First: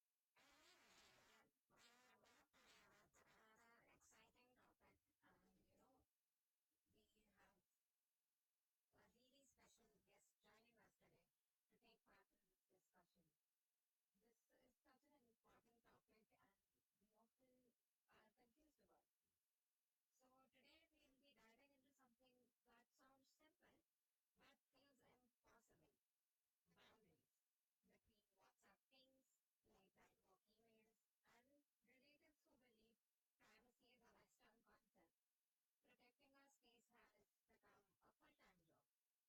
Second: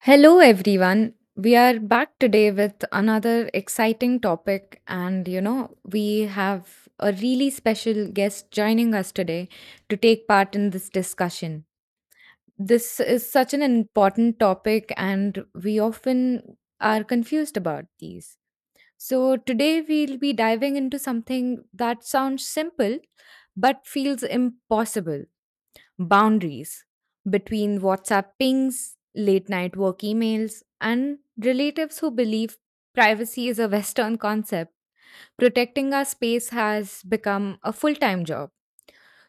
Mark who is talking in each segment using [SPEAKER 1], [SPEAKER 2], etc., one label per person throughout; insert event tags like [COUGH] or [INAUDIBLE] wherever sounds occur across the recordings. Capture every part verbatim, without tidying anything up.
[SPEAKER 1] Hello, everyone. We are back today with another exciting topic, and you know, we have a really special guest joining us today to take part in this discussion. This is such an important topic, and we often are confused about these. So, today we'll be diving into something that sounds simple but feels impossible boundaries between WhatsApp pings, late night work emails, and relatives who believe privacy is a Western concept. Protecting our space has become a full time job.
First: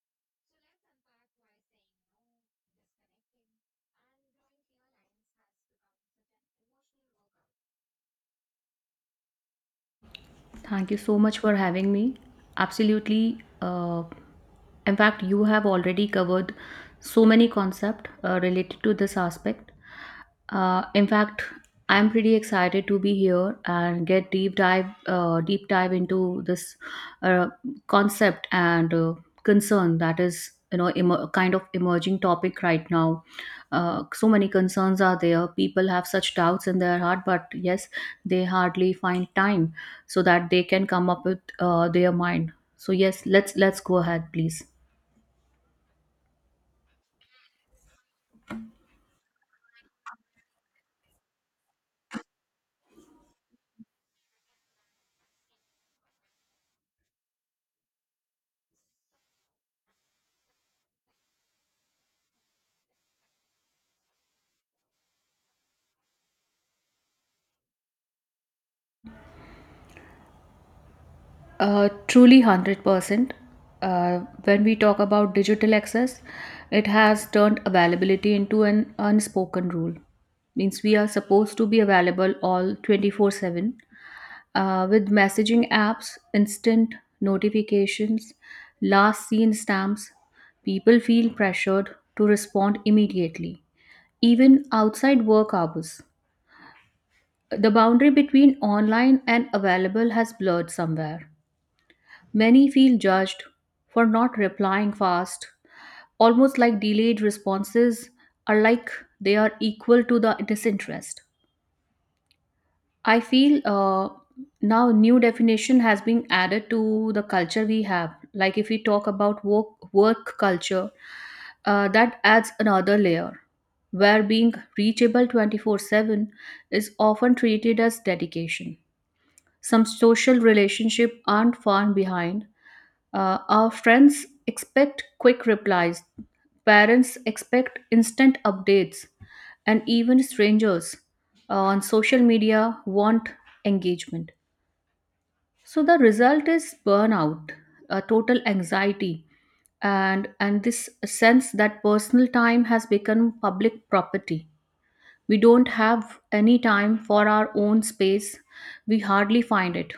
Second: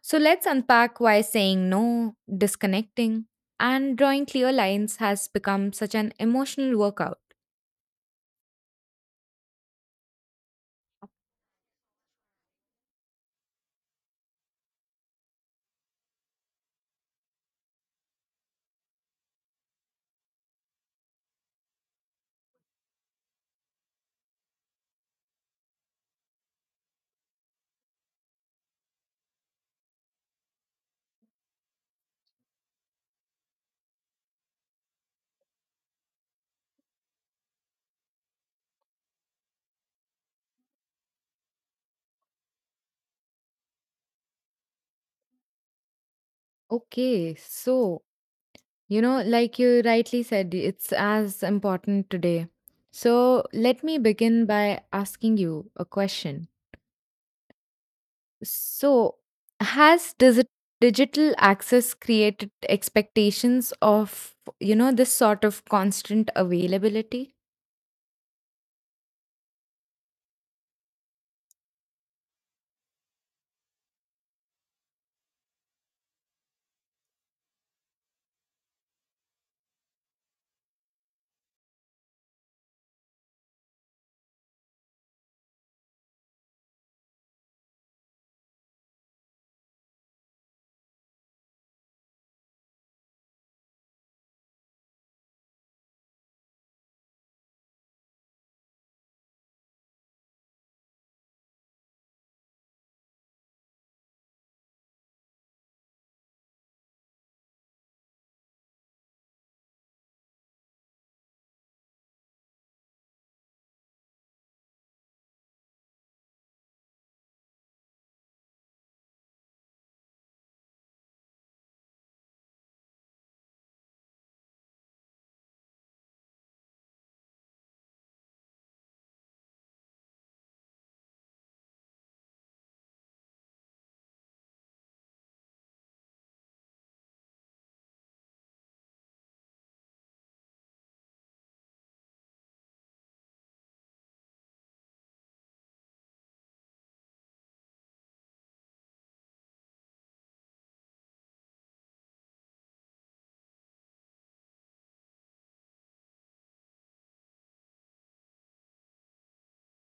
[SPEAKER 1] So let's unpack why saying no, disconnecting, and drawing clear lines has become such an emotional workout.
[SPEAKER 2] Thank you so much for having me. Absolutely. Uh, in fact, you have already covered so many concepts uh, related to this aspect. Uh, in fact, I'm pretty excited to be here and get deep dive uh, deep dive into this uh, concept and uh, concern that is you know emer- kind of emerging topic right now. Uh, so many concerns are there. People have such doubts in their heart, but yes, they hardly find time so that they can come up with uh, their mind. So yes, let's let's go ahead please.
[SPEAKER 1] Okay, so, you know, like you rightly said, it's as important today. So, let me begin by asking you a question. So, has digi- digital access created expectations of, you know, this sort of constant availability?
[SPEAKER 2] Uh, truly one hundred percent. uh, when we talk about digital access, it has turned availability into an unspoken rule. Means we are supposed to be available all twenty-four seven, uh, with messaging apps, instant notifications, last seen stamps. People feel pressured to respond immediately, even outside work hours. The boundary between online and available has blurred somewhere. Many feel judged for not replying fast, almost like delayed responses are like they are equal to the disinterest. I feel uh, now new definition has been added to the culture we have. Like if we talk about work work culture, uh, that adds another layer where being reachable twenty-four seven is often treated as dedication. Some social relationships aren't far behind. Uh, our friends expect quick replies, parents expect instant updates, and even strangers uh, on social media want engagement. So the result is burnout, a total anxiety, and and this sense that personal time has become public property. We don't have any time for our own space. We hardly find it.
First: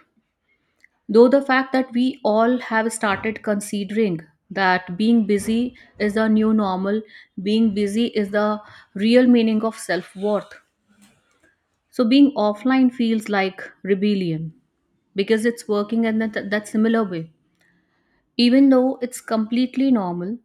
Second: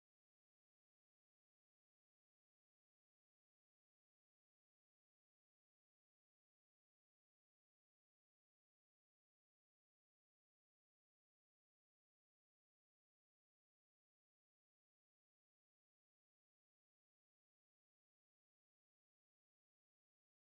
[SPEAKER 2] Though the fact that we all have started considering that being busy is the new normal, being busy is the real meaning of self worth. So being offline feels like rebellion because it's working in that, that similar way. Even though it's completely normal,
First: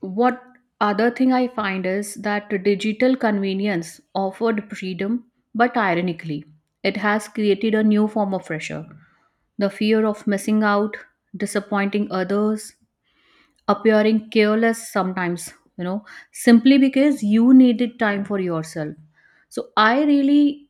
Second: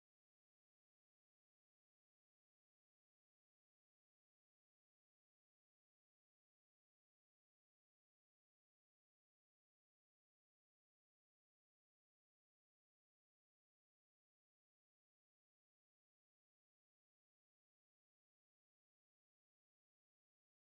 [SPEAKER 2] what other thing I find is that digital convenience offered freedom, but ironically, it has created a new form of pressure. The fear of missing out, disappointing others, appearing careless sometimes, you know, simply because you needed time for yourself. So I really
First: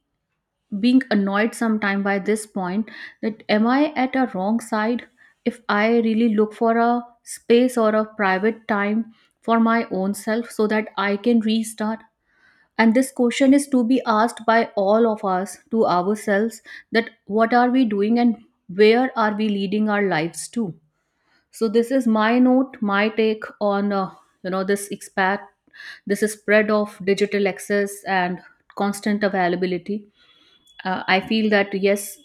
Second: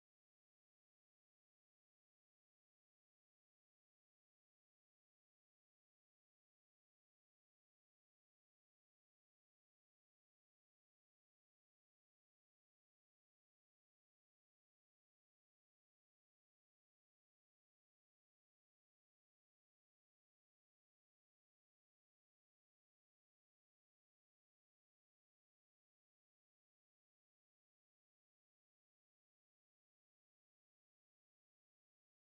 [SPEAKER 2] being annoyed sometime by this point, that am I at a wrong side if I really look for a space or a private time for my own self so that I can restart. And this question is to be asked by all of us to ourselves, that what are we doing and where are we leading our lives to. So this is my note, my take on uh, you know this expat, this is spread of digital access and constant availability. Uh, I feel that yes,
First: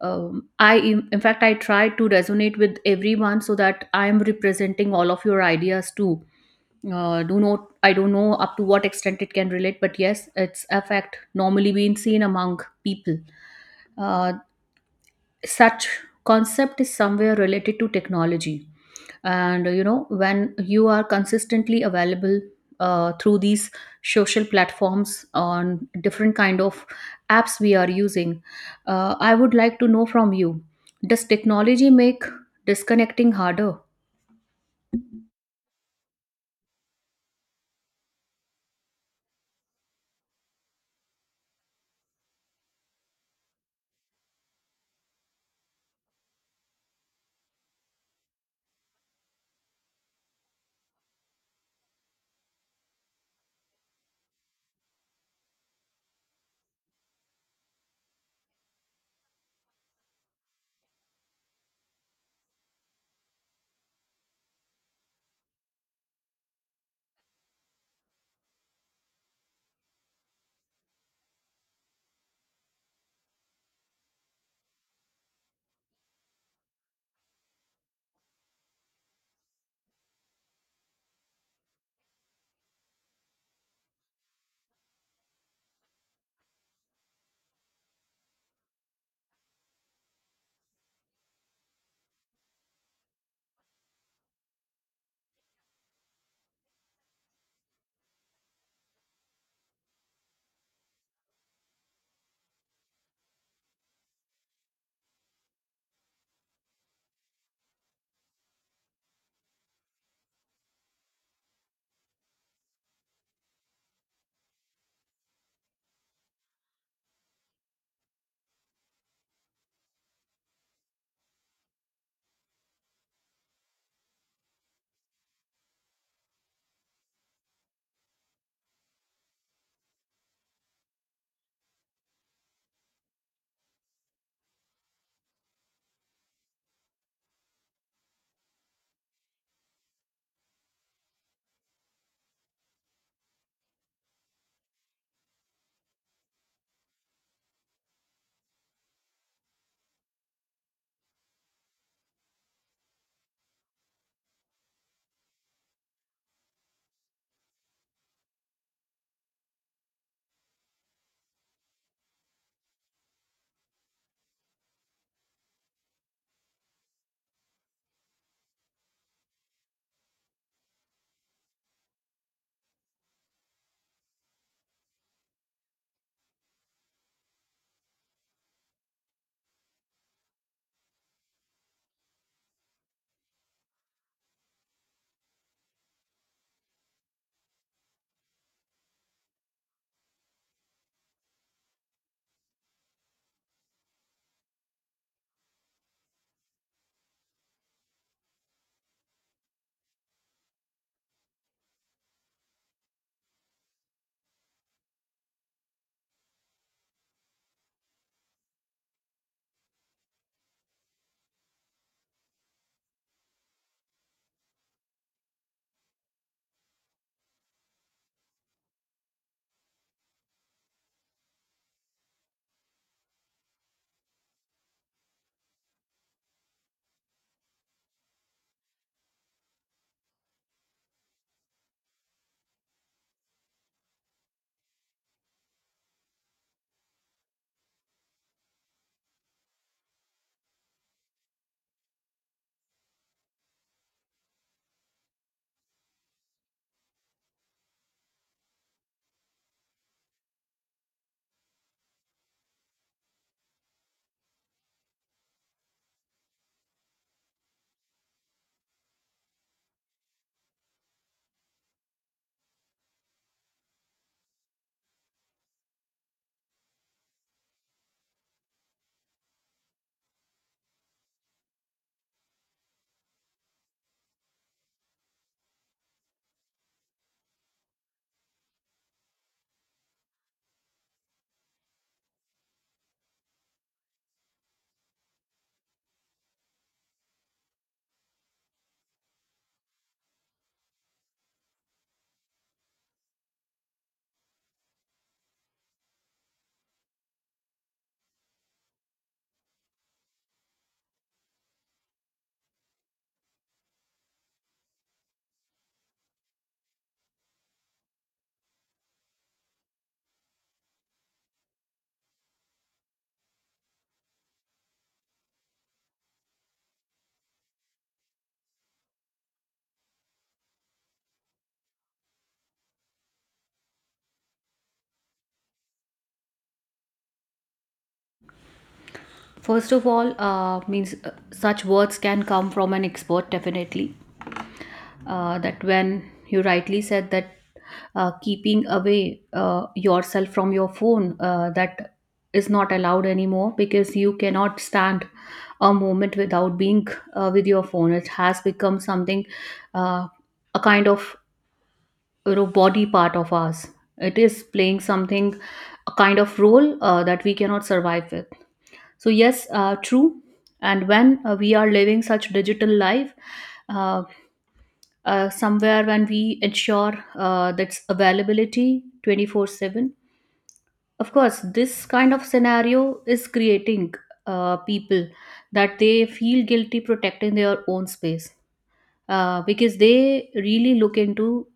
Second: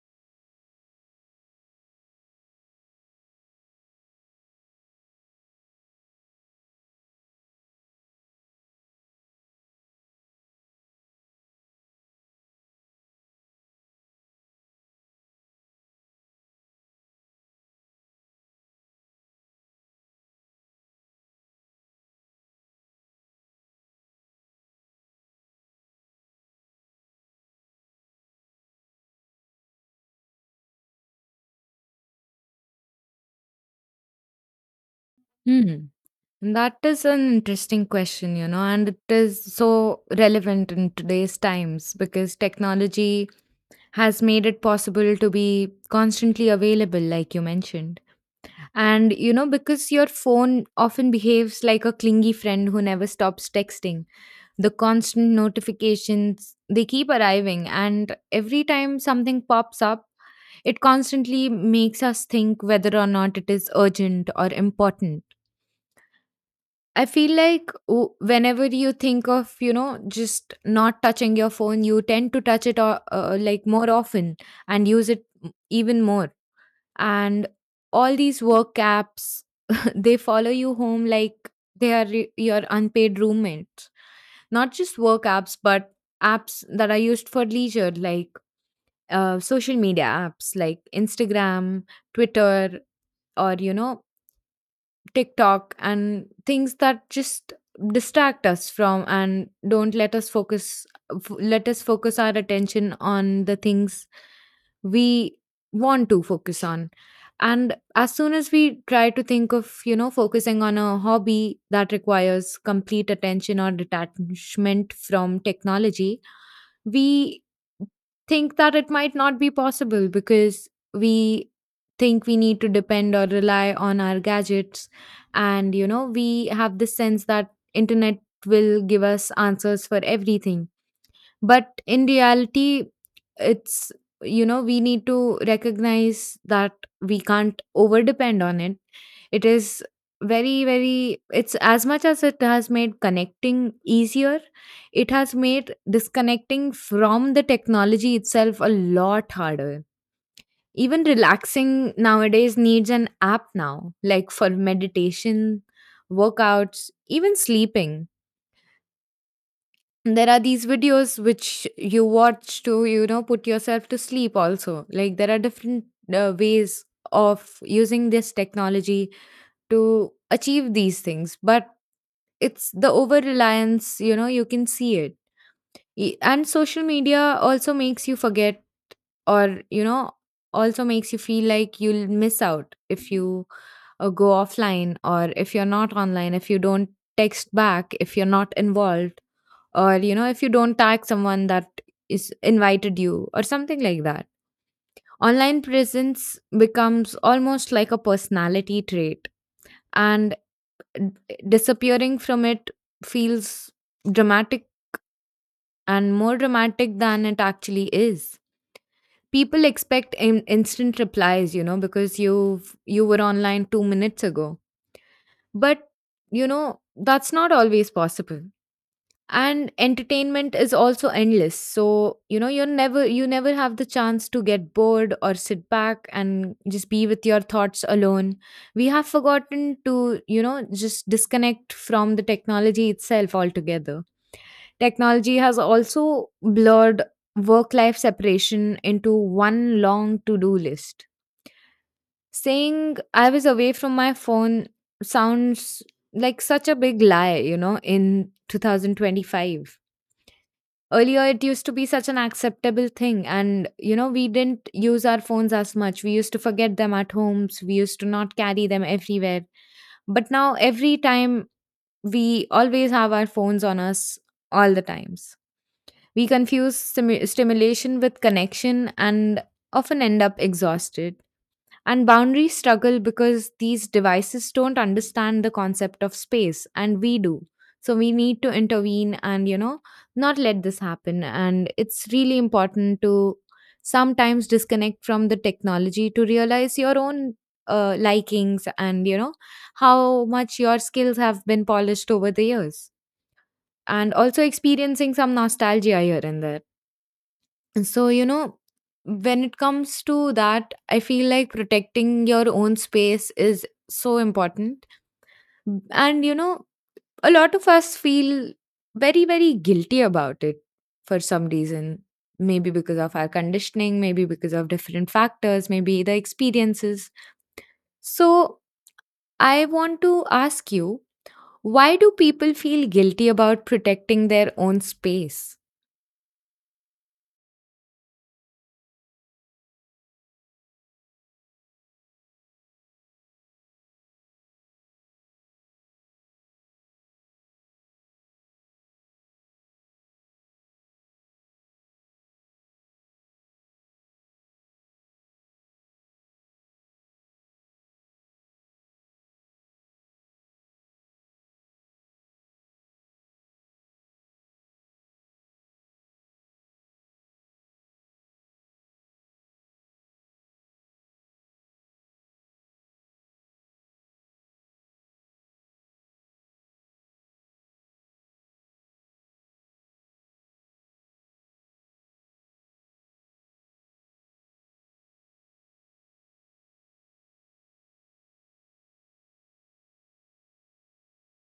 [SPEAKER 2] um, I in in fact I try to resonate with everyone so that I am representing all of your ideas too. Uh, do not I don't know up to what extent it can relate, but yes, its effect normally being seen among people. Uh, Such concept is somewhere related to technology. And uh, you know when you are consistently available uh, through these social platforms on different kind of apps we are using. uh, I would like to know from you, does technology make disconnecting harder?
[SPEAKER 1] Hmm. That is an interesting question, you know, and it is so relevant in today's times because technology has made it possible to be constantly available, like you mentioned. And, you know, because your phone often behaves like a clingy friend who never stops texting, the constant notifications they keep arriving and every time something pops up it constantly makes us think whether or not it is urgent or important. I feel like w- whenever you think of, you know just not touching your phone, you tend to touch it or, uh, like, more often and use it m- even more. And all these work apps, they follow you home like they are re- your unpaid roommates. Not just work apps but apps that are used for leisure like uh, social media apps like Instagram, Twitter, or you know TikTok, and things that just distract us from and don't let us focus, f- let us focus our attention on the things we want to focus on. And as soon as we try to think of, you know focusing on a hobby that requires complete attention or detachment from technology, we think that it might not be possible because we think we need to depend or rely on our gadgets. And you know we have this sense that internet will give us answers for everything, but in reality, it's you know we need to recognize that we can't over depend on it. It is very very it's as much as it has made connecting easier, it has made disconnecting from the technology itself a lot harder. Even relaxing nowadays needs an app now, like for meditation, workouts, even sleeping. There are these videos which you watch to, you know, put yourself to sleep also. Like, there are different uh, ways of using this technology to achieve these things, but it's the over reliance, you know, you can see it. E- And social media also makes you forget or, you know, also makes you feel like you'll miss out if you, or go offline, or if you're not online, if you don't text back, if you're not involved, or you know if you don't tag someone that is invited you or something like that. Online presence becomes almost like a personality trait, and d- disappearing from it feels dramatic, and more dramatic than it actually is. People expect in- instant replies, you know because you you were online 2 minutes ago. But, you know, that's not always possible. And entertainment is also endless. So, you know, you're never, you never have the chance to get bored or sit back and just be with your thoughts alone. We have forgotten to, you know, just disconnect from the technology itself altogether. Technology has also blurred work life separation into one long to-do list. Saying I was away from my phone sounds like such a big lie, you know, in twenty twenty-five. Earlier, it used to be such an acceptable thing, and you know, we didn't use our phones as much. We used to forget them at homes, we used to not carry them everywhere. But now, every time, we always have our phones on us, all the times. We confuse stimu- stimulation with connection and often end up exhausted. And boundaries struggle because these devices don't understand the concept of space, and we do. So we need to intervene and, you know, not let this happen. And it's really important to sometimes disconnect from the technology to realize your own uh, likings and, you know, how much your skills have been polished over the years. And also experiencing some nostalgia here and there. So, you know, when it comes to that, I feel like protecting your own space is so important. And, you know, a lot of us feel very, very guilty about it for some reason. Maybe because of our conditioning, maybe because of different factors, maybe the experiences. So, I want to ask you, why do people feel guilty about protecting their own space?
[SPEAKER 2] First of all uh, means uh, such words can come from an expert definitely. Uh, that when you rightly said that uh, keeping away uh, yourself from your phone, uh, that is not allowed anymore because you cannot stand a moment without being uh, with your phone. It has become something, uh, a kind of you know body part of us. It is playing something, a kind of role, uh, that we cannot survive with. So yes, uh, true. And when uh, we are living such digital life, uh, uh, somewhere when we ensure uh, that's availability twenty-four seven, of course this kind of scenario is creating uh, people that they feel guilty protecting their own space. Uh, because they really look into,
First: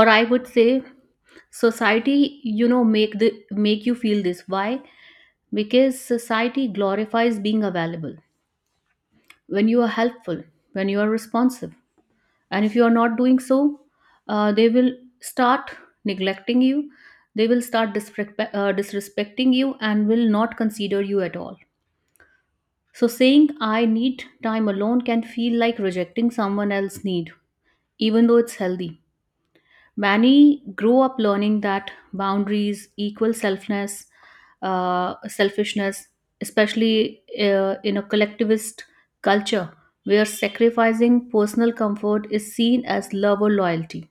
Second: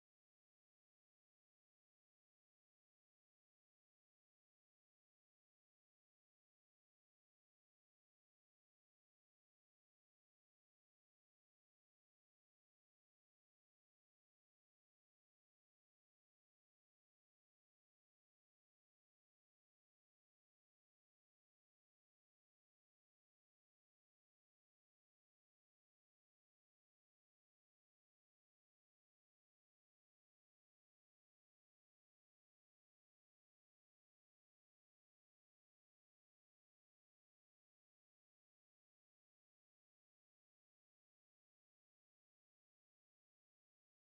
[SPEAKER 2] or I would say society you know make the make you feel this. Why? Because society glorifies being available when you are helpful, when you are responsive. And if you are not doing so, uh, they will start neglecting you. They will start disrespect, uh, disrespecting you and will not consider you at all. So saying I need time alone can feel like rejecting someone else's need, even though it's healthy. Many grow up learning that boundaries equal selfness uh, selfishness, especially uh, in a collectivist culture where sacrificing personal comfort is seen as love or loyalty.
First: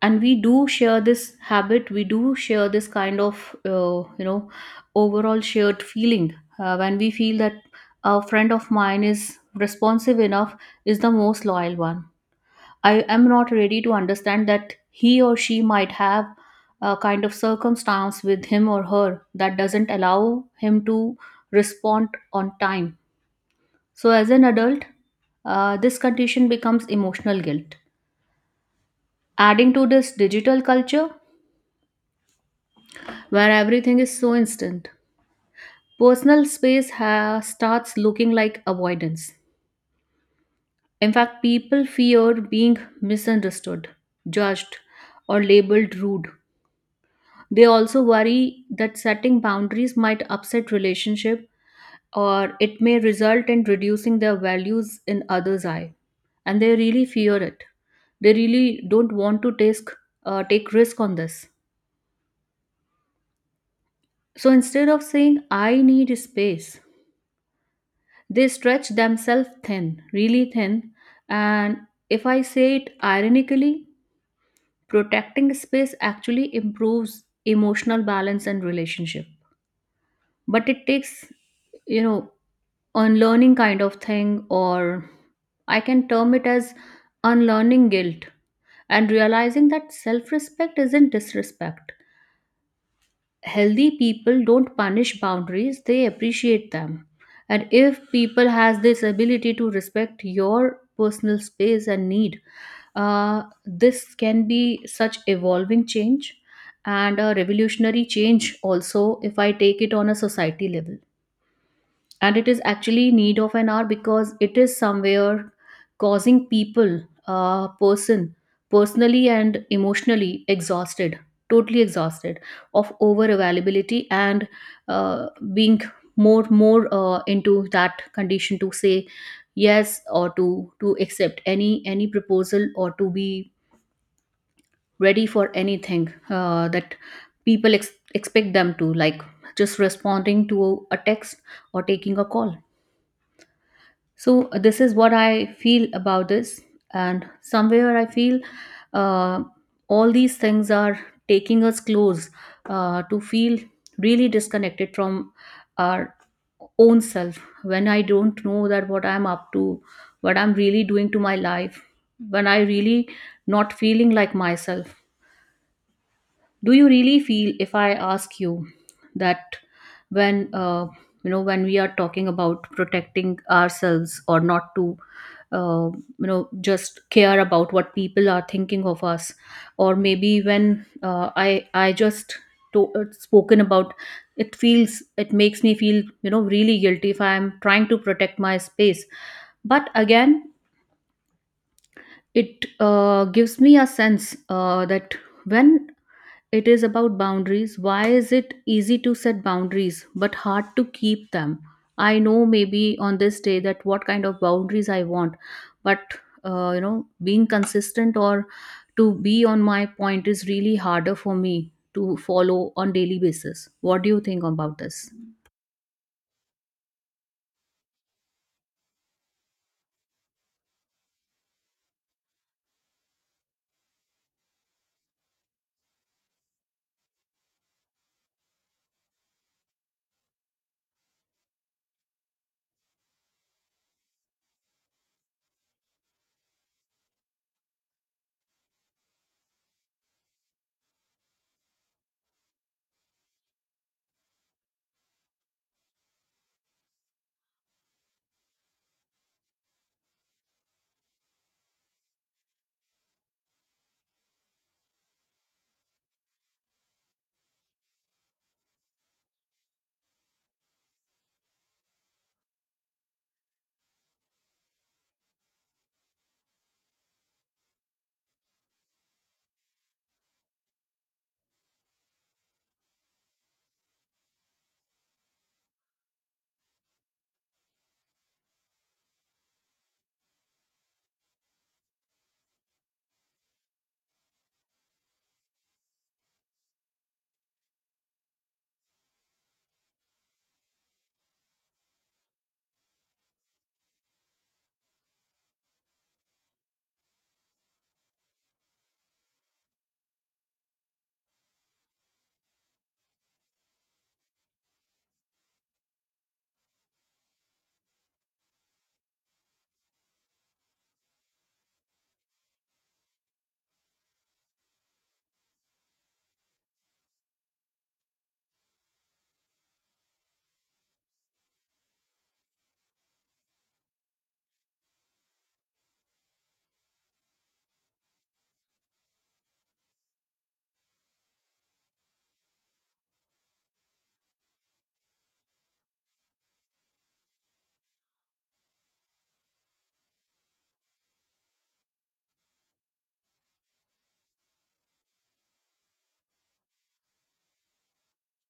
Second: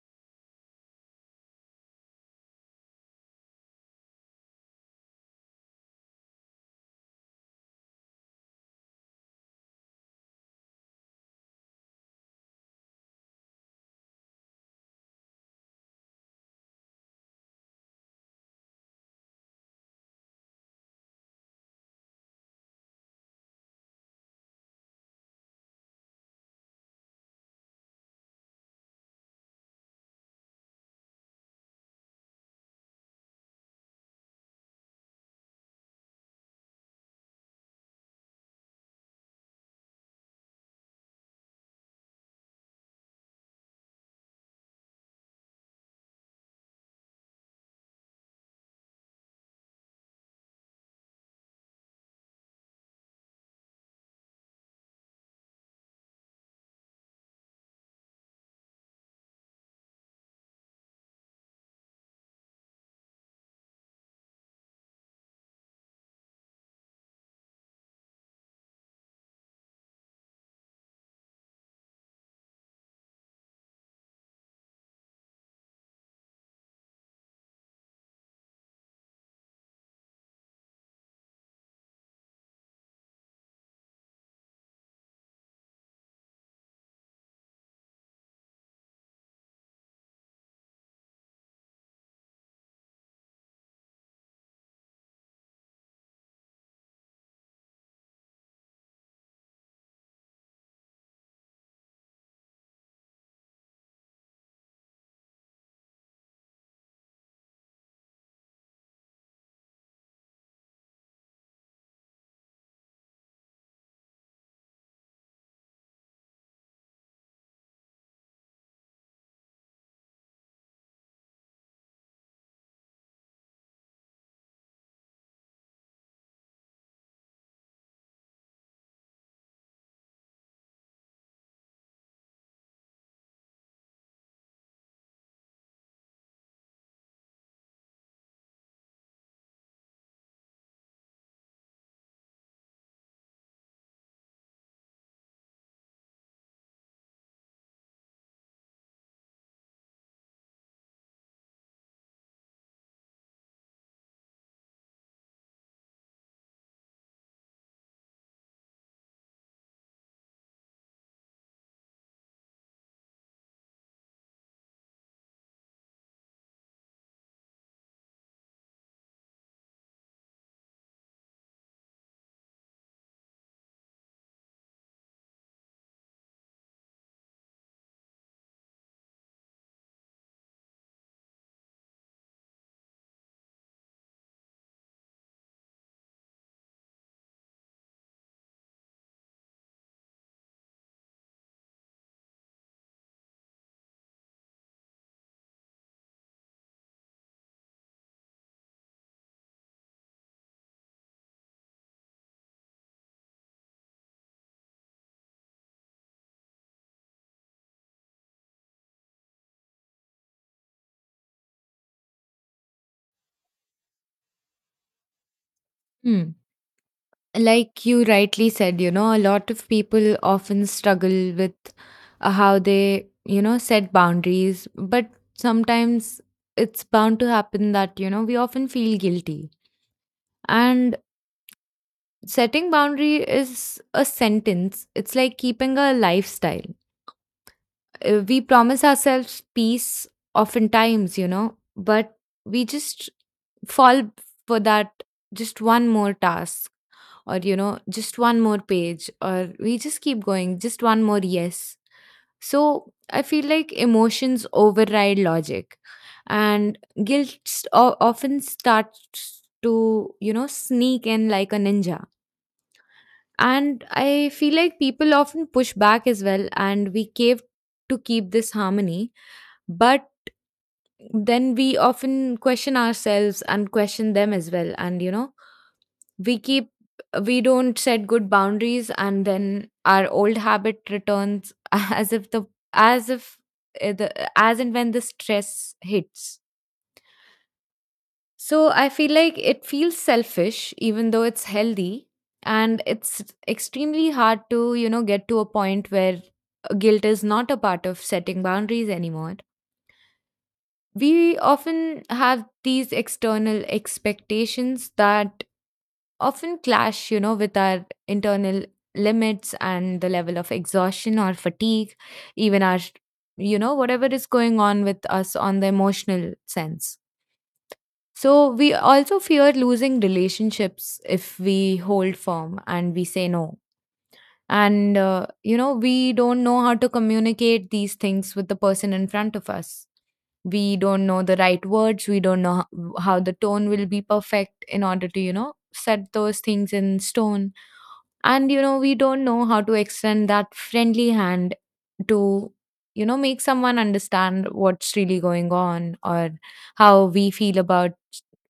[SPEAKER 2] And we do share this habit. We do share this kind of uh, you know overall shared feeling, uh, when we feel that a friend of mine is responsive enough, is the most loyal one. I am not ready to understand that he or she might have a kind of circumstance with him or her that doesn't allow him to respond on time. So as an adult, uh, this condition becomes emotional guilt. Adding to this digital culture where everything is so instant. Personal space ha- starts looking like avoidance. In fact, people fear being misunderstood, judged, or labeled rude. They also worry that setting boundaries might upset relationship, or it may result in reducing their values in others' eye. And they really fear it. They really don't want to take, uh, take risk on this. So instead of saying, I need space, they stretch themselves thin, really thin, and if I say it ironically, protecting space actually improves emotional balance and relationship. But it takes, you know, unlearning kind of thing, or I can term it as unlearning guilt and realizing that self respect isn't disrespect. Healthy people don't punish boundaries, they appreciate them. And if people has this ability to respect your personal space and need, uh, this can be such evolving change, and a revolutionary change also if I take it on a society level. And it is actually need of an hour, because it is somewhere causing people uh, person personally and emotionally exhausted, totally exhausted of over availability, and uh, being more more uh, into that condition to say yes, or to to accept any any proposal, or to be ready for anything uh, that people ex- expect them to, like just responding to a text, or taking a call. So uh, this is what I feel about this. And somewhere I feel uh, all these things are taking us close uh, to feel really disconnected from our own self. When I don't know that what I'm up to, what I'm really doing to my life, when I really not feeling like myself. Do you really feel, if I ask you, that when uh, you know when we are talking about protecting ourselves, or not to uh, you know just care about what people are thinking of us, or maybe when uh, i i just to, uh, spoken about it, feels it makes me feel you know really guilty if I am trying to protect my space. But again, it uh, gives me a sense uh, that when it is about boundaries. Why is it easy to set boundaries but hard to keep them? I know maybe on this day that what kind of boundaries I want, but uh, you know, being consistent or to be on my point is really harder for me to follow on daily basis. What do you think about this?
[SPEAKER 1] Like you rightly said, you know, a lot of people often struggle with, uh, how they, you know, set boundaries, but sometimes it's bound to happen that, you know, we often feel guilty. And setting boundary is a sentence. It's like keeping a lifestyle. Uh, We promise ourselves peace oftentimes, you know, but we just fall for that just one more task, or you know just one more page, or we just keep going just one more yes. So I feel like emotions override logic, and guilt st- o- often starts to, you know sneak in like a ninja. And I feel like people often push back as well, and we cave to keep this harmony. But then we often question ourselves and question them as well, and you know we keep, we don't set good boundaries, and then our old habit returns [LAUGHS] as if the, as if uh, the, as and when the stress hits. So I feel like it feels selfish even though it's healthy, and it's extremely hard to, you know get to a point where uh, guilt is not a part of setting boundaries anymore. We often have these external expectations that often clash, you know, with our internal limits and the level of exhaustion or fatigue, even our, you know, whatever is going on with us on the emotional sense. So we also fear losing relationships if we hold firm and we say no. And, uh, you know, we don't know how to communicate these things with the person in front of us. We don't know the right words, we don't know how, how the tone will be perfect in order to, you know set those things in stone. And you know we don't know how to extend that friendly hand to, you know make someone understand what's really going on, or how we feel about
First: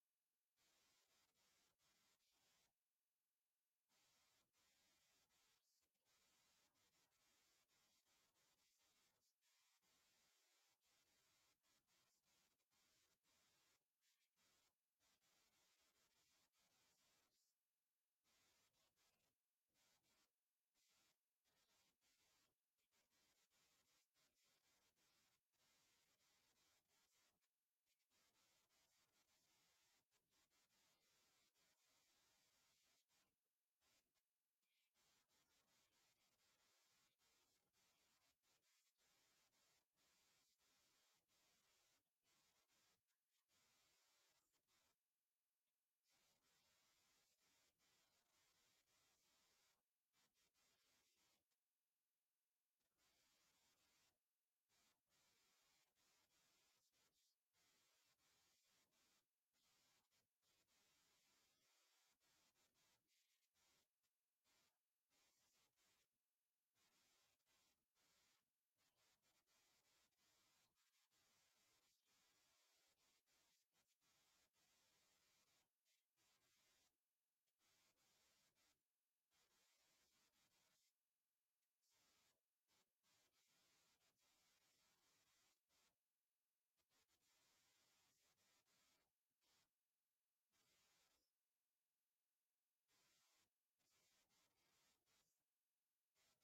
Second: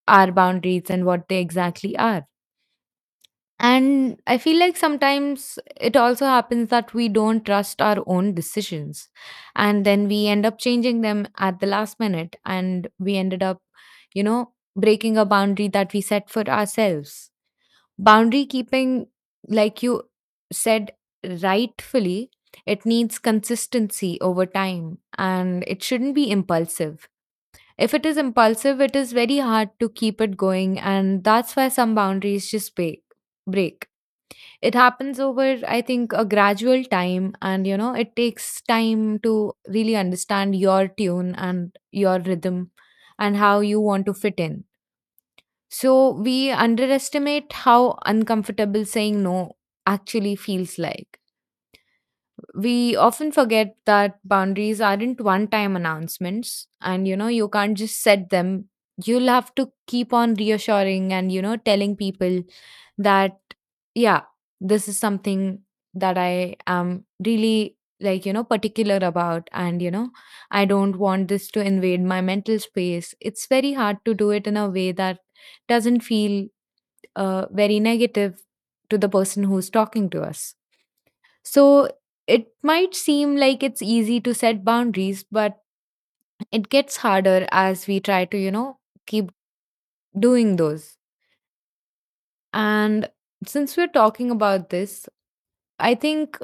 [SPEAKER 1] our boundaries and what they exactly are. And I feel like sometimes it also happens that we don't trust our own decisions, and then we end up changing them at the last minute, and we ended up, you know breaking a boundary that we set for ourselves. Boundary keeping, like you said rightfully, it needs consistency over time and it shouldn't be impulsive. If it is impulsive, it is very hard to keep it going, and that's why some boundaries just break. break. It happens over, I think, a gradual time, and you know, it takes time to really understand your tune and your rhythm and how you want to fit in. So we underestimate how uncomfortable saying no actually feels like. We often forget that boundaries aren't one time announcements, and you know you can't just set them. You'll have to keep on reassuring and you know telling people that, yeah, this is something that I am really, like, you know particular about. And you know I don't want this to invade my mental space. It's very hard to do it in a way that doesn't feel uh, very negative to the person who's talking to us. So it might seem like it's easy to set boundaries, but it gets harder as we try to, you know, keep doing those. And since we're talking about this, I think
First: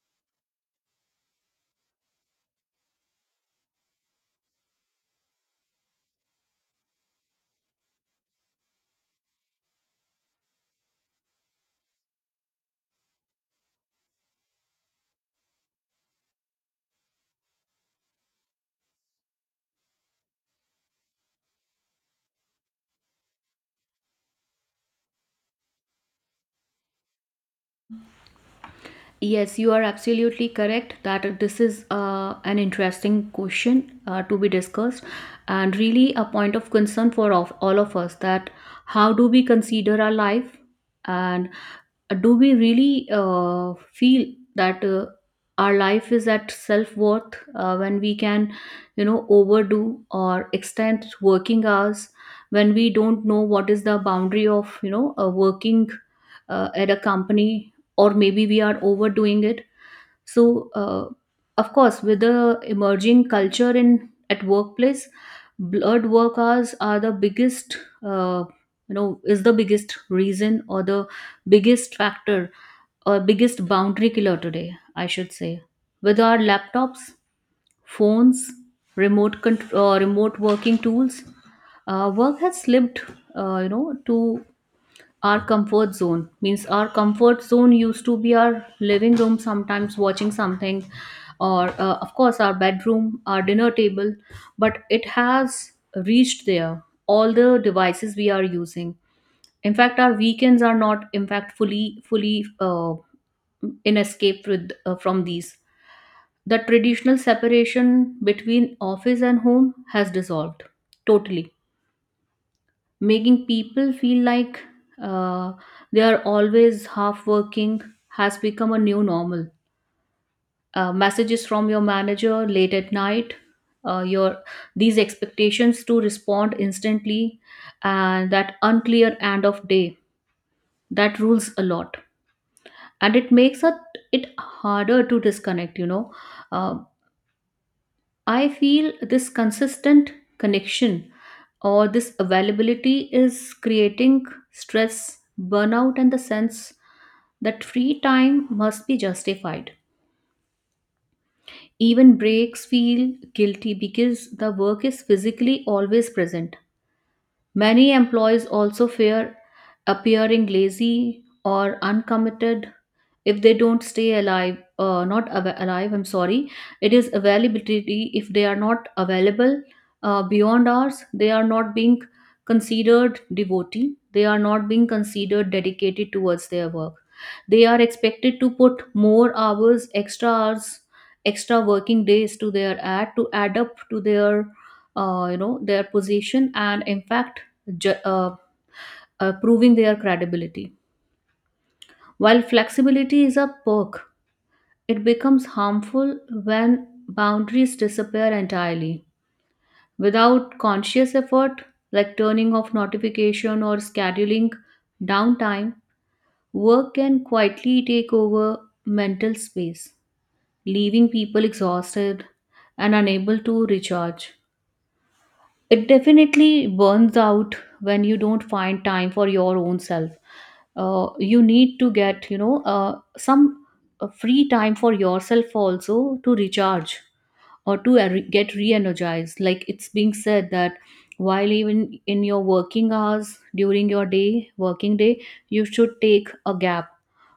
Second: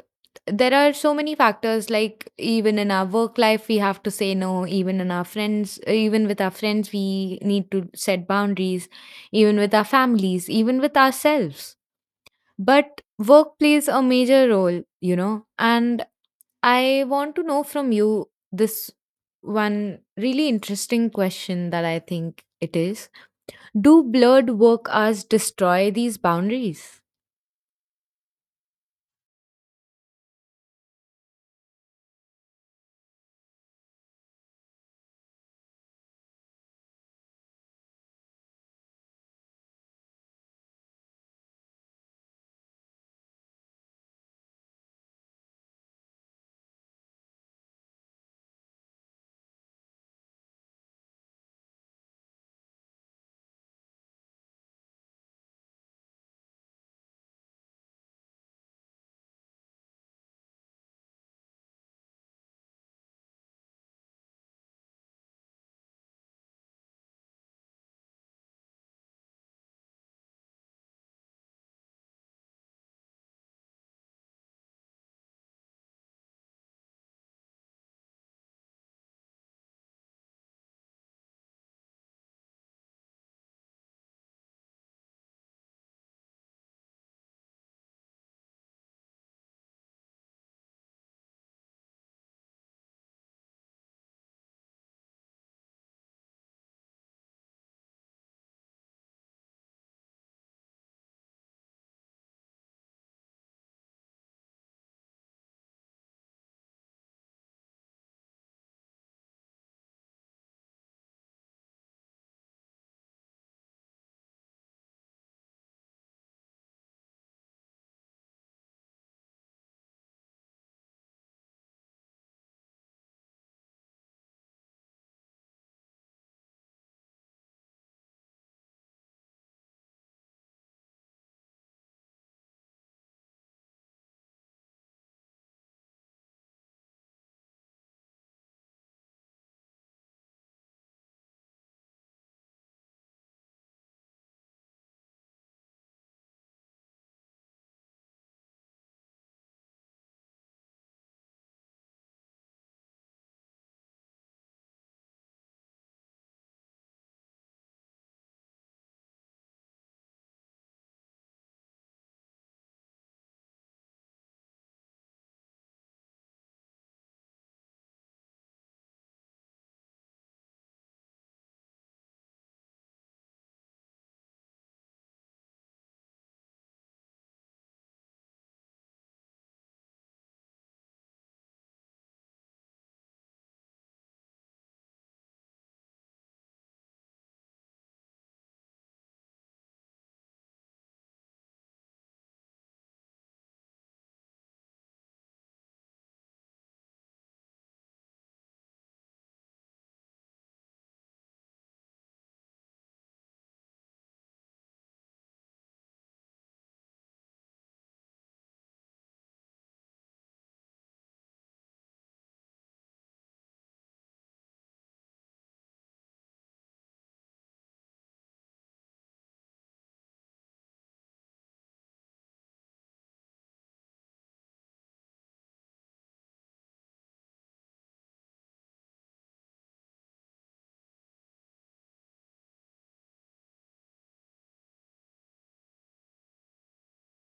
[SPEAKER 1] there are so many factors, like even in our work life we have to say no, even in our friends, even with our friends we need to set boundaries, even with our families, even with ourselves. But work plays a major role, you know and I want to know from you this one really interesting question that I think it is, do blurred work hours destroy these boundaries?
[SPEAKER 2] Yes, you are absolutely correct that this is uh, an interesting question uh, to be discussed, and really a point of concern for of, all of us, that how do we consider our life. And uh, do we really uh, feel that uh, our life is at self-worth, uh, when we can you know overdo or extend working hours, when we don't know what is the boundary of you know uh, working uh, at a company, or maybe we are overdoing it. So uh, of course with the emerging culture in at workplace, blurred work hours are the biggest, uh, you know is the biggest reason, or the biggest factor, or biggest boundary killer today, I should say. With our laptops, phones, remote control uh, remote working tools, uh, work has slipped, uh, you know, to our comfort zone. Means our comfort zone used to be our living room, sometimes watching something, or uh, of course our bedroom, our dinner table. But it has reached there, all the devices we are using. In fact, our weekends are not in fact fully fully uh, in escape with, uh, from these. The traditional separation between office and home has dissolved totally, making people feel like uh, they are always half working. Has become a new normal. Uh, messages from your manager late at night, uh, your these expectations to respond instantly, and that unclear end of day that rules a lot, and it makes it it harder to disconnect. You know, Um I feel this consistent connection or this availability is creating stress, burnout, and the sense that free time must be justified. Even breaks feel guilty because the work is physically always present. Many employees also fear appearing lazy or uncommitted if they don't stay alive uh, not av- alive I'm sorry, it is availability. If they are not available uh, beyond hours, they are not being considered devotee, they are not being considered dedicated towards their work. They are expected to put more hours, extra hours, extra working days to their ad to add up to their uh, you know their position and in fact ju- uh, uh, proving their credibility. While flexibility is a perk, it becomes harmful when boundaries disappear entirely. Without conscious effort, like turning off notification or scheduling downtime, work can quietly take over mental space, leaving people exhausted and unable to recharge. It definitely burns out when you don't find time for your own self. Uh, you need to get you know uh, some uh, free time for yourself also to recharge or to re- get re-energized. Like it's being said that while even in your working hours, during your day, working day, you should take a gap.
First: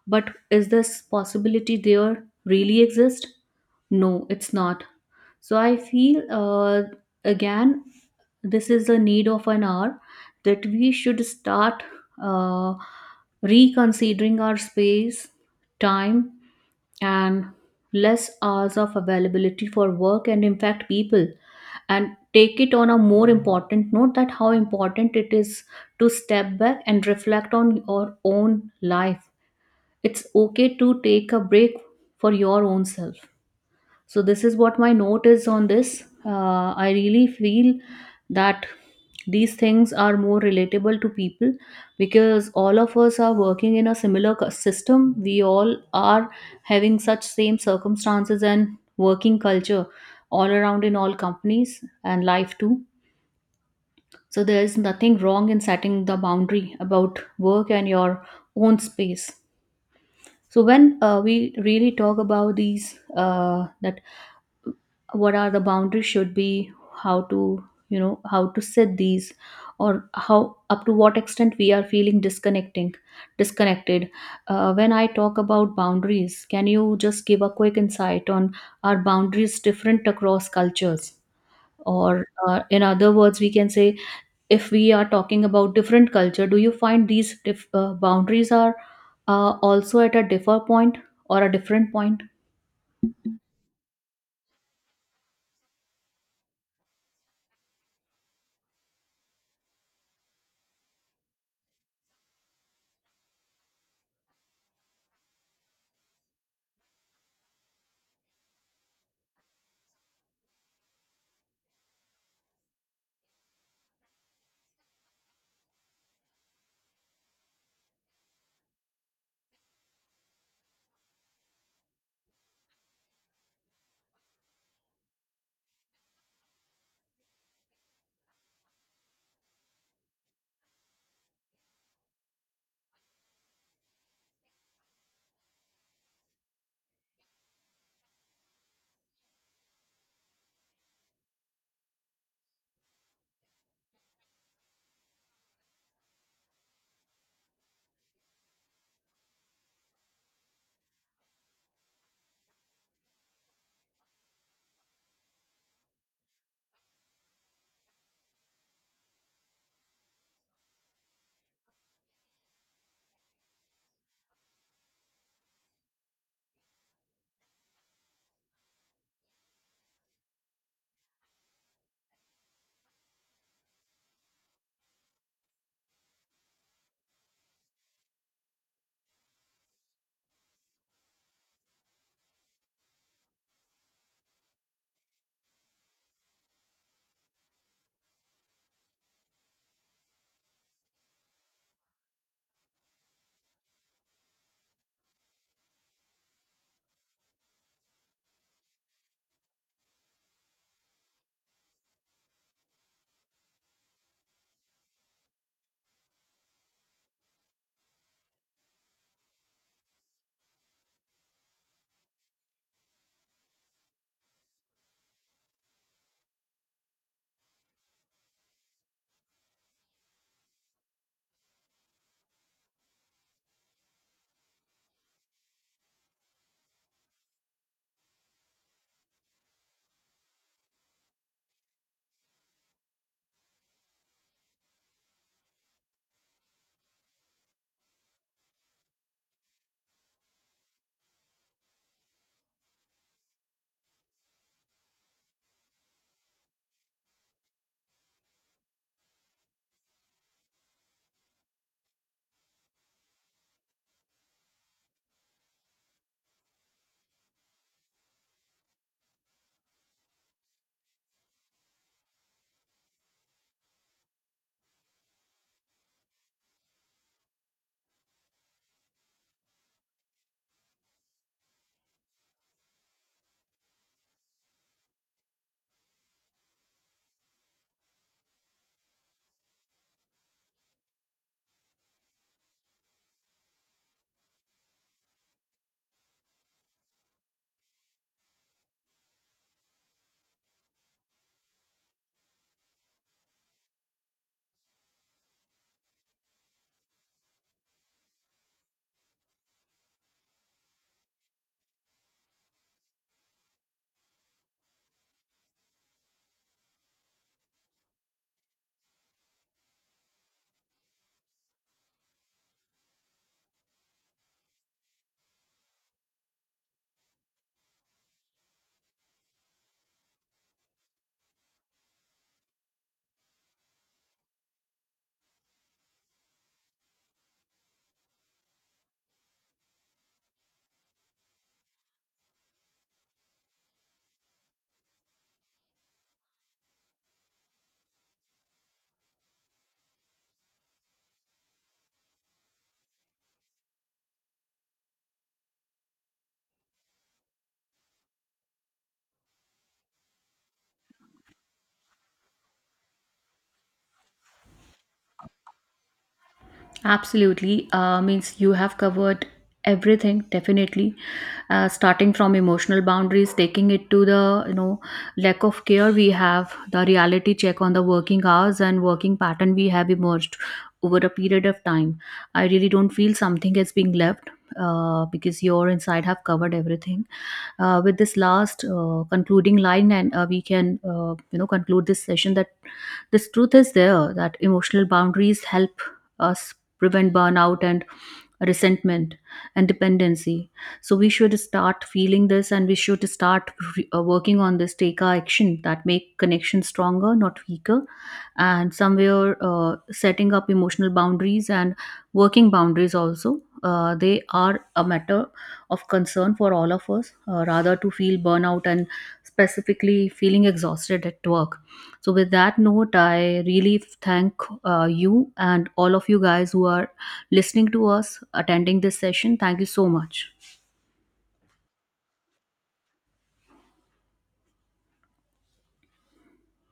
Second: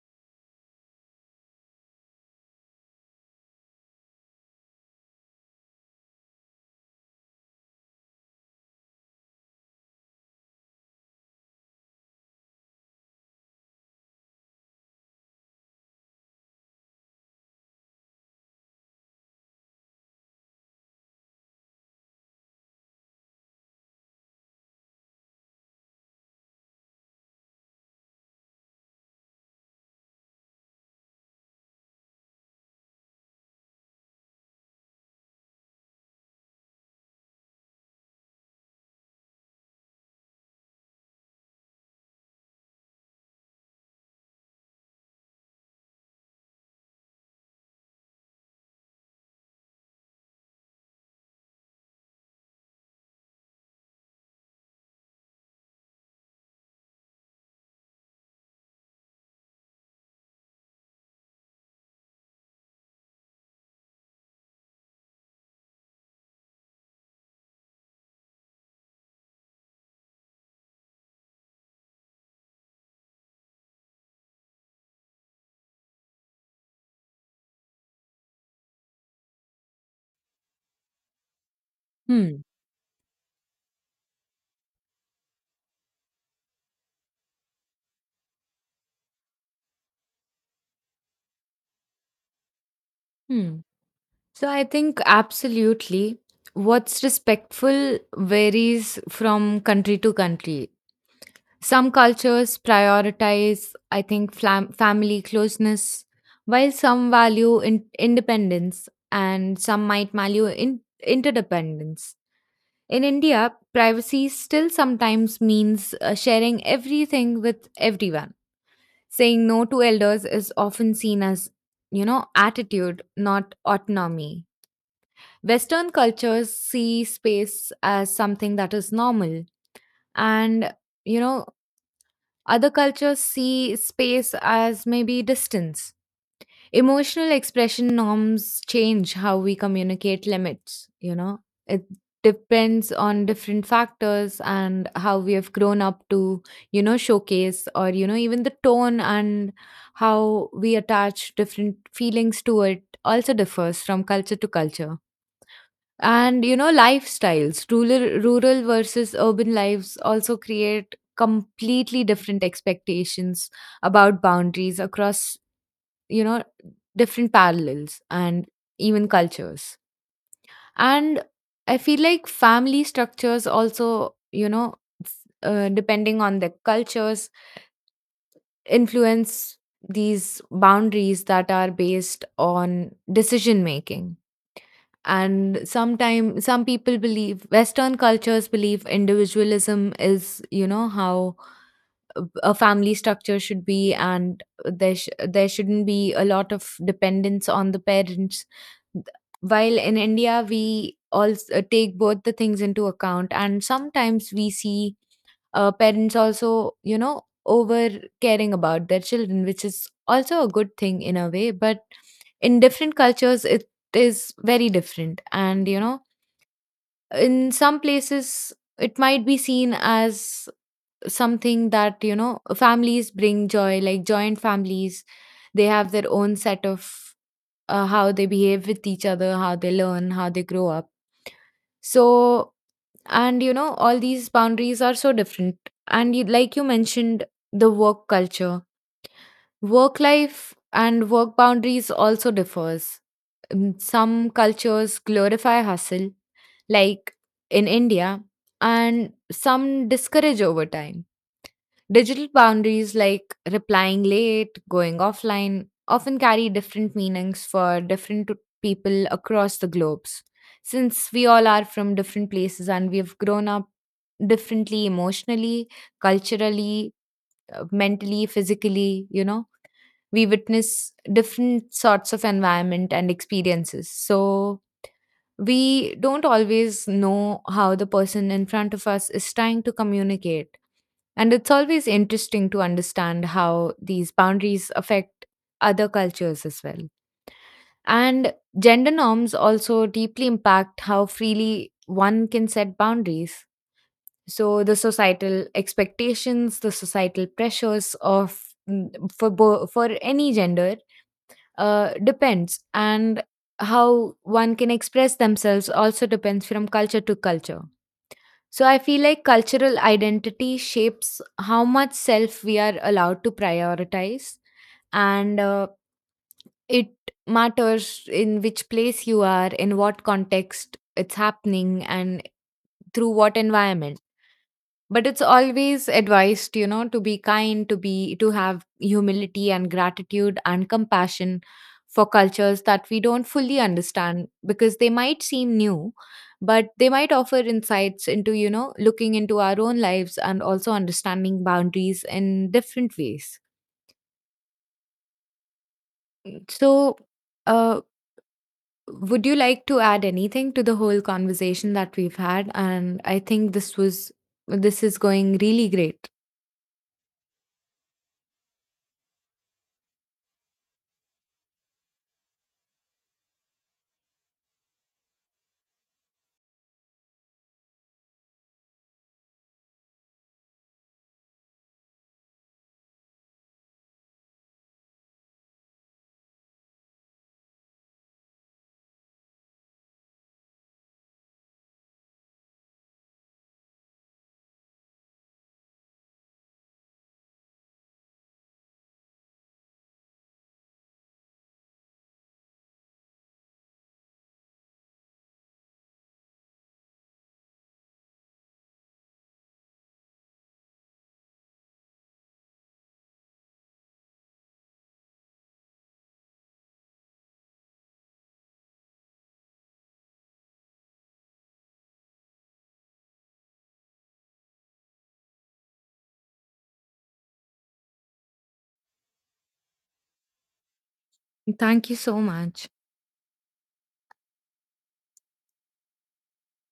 [SPEAKER 2] But is this possibility there, really exist? No, it's not. So I feel, uh, again, this is the need of an hour, that we should start uh, reconsidering our space, time, and less hours of availability for work, and in fact people, and take it on a more important note, that how important it is to step back and reflect on your own life. It's okay to take a break for your own self. So this is what my note is on this. Uh, I really feel that these things are more relatable to people because all of us are working in a similar cu- system. We all are having such same circumstances and working culture all around in all companies and life too. So there is nothing wrong in setting the boundary about work and your own space. So when uh, we really talk about these, uh, that what are the boundaries should be, how to, you know, how to set these, or how up to what extent we are feeling disconnecting disconnected. Uh, when I talk about boundaries, can you just give a quick insight on, are boundaries different across cultures? Or
[SPEAKER 1] Hmm.
[SPEAKER 2] uh, in other words we can say, if we are talking about different culture, do you find these dif- uh, boundaries are uh, also at a differ point or a different point?
[SPEAKER 1] Hmm. So I think absolutely what's respectful varies from country to country. Some cultures prioritize, I think, flam- family closeness, while some value in- independence, and some might value in- interdependence. In India, privacy still sometimes means uh, sharing everything with everyone. Saying no to elders is often seen as, you know, attitude, not autonomy. Western cultures see space as something that is normal. And, you know, other cultures see space as maybe distance. Emotional expression norms change how we communicate limits, you know. It depends on different factors and how we have grown up to, you know, showcase or, you know, even the tone, and how we attach different feelings to it also differs from culture to culture. And you know, lifestyles, rural, rural versus urban lives, also create completely different expectations about boundaries across, you know, different parallels and even cultures. And I feel like family structures also, you know, s- uh, depending on the cultures, influence these boundaries that are based on decision making. And sometime some people believe western cultures believe individualism is, you know how a family structure should be, and there, sh- there shouldn't be a lot of dependence on the parents, while in India we all take both the things into account. And sometimes we see uh, parents also, you know over caring about their children, which is also a good thing in a way, but in different cultures it is very different. And you know in some places it might be seen as something that, you know families bring joy, like joint families, they have their own set of, uh, how they behave with each other, how they learn, how they grow up. So, and you know all these boundaries are so different. And you, like you mentioned, the work culture, work life and work boundaries also differs. Mm, some cultures glorify hustle like in India, and some discourage over time. Digital boundaries like replying late, going offline, often carry different meanings for different people across the globes. Since we all are from different places and we've grown up differently emotionally, culturally, uh, mentally, physically, you know, we witness different sorts of environment and experiences. So, we don't always know how the person in front of us is trying to communicate. And it's always interesting to understand how these boundaries affect other cultures as well. And gender norms also deeply impact how freely one can set boundaries. So the societal expectations, the societal pressures of mm, for bo- for any gender uh, depends, and how one can express themselves also depends from culture to culture. So I feel like cultural identity shapes how much self we are allowed to prioritize. And uh, it matters in which place you are, in what context it's happening, and through what environment. But it's always advised, you know to be kind, to be, to have humility and gratitude and compassion for cultures that we don't fully understand because they might seem new, but they might offer insights into, you know looking into our own lives and also understanding boundaries in different ways. So, uh would you like to add anything to the whole conversation that we've had? And I think this was, this is going really great.
[SPEAKER 2] Absolutely. Uh, means you have covered everything, definitely, uh, starting from emotional boundaries, taking it to the, you know, lack of care. We have the reality check on the working hours and working pattern we have emerged over a period of time. I really don't feel something is being left, uh, because your inside have covered everything. Uh, with this last uh, concluding line, and uh, we can, uh, you know conclude this session, that this truth is there, that emotional boundaries help us prevent burnout and resentment and dependency. So we should start feeling this and we should start re- uh, working on this, take our action that make connection stronger, not weaker. And somewhere, uh, setting up emotional boundaries and working boundaries also, uh, they are a matter of concern for all of us, uh, rather to feel burnout and specifically feeling exhausted at work. So, with that note, I really thank uh, you and all of you guys who are listening to us, attending this session. Thank you so much.
[SPEAKER 1] Thank you so much.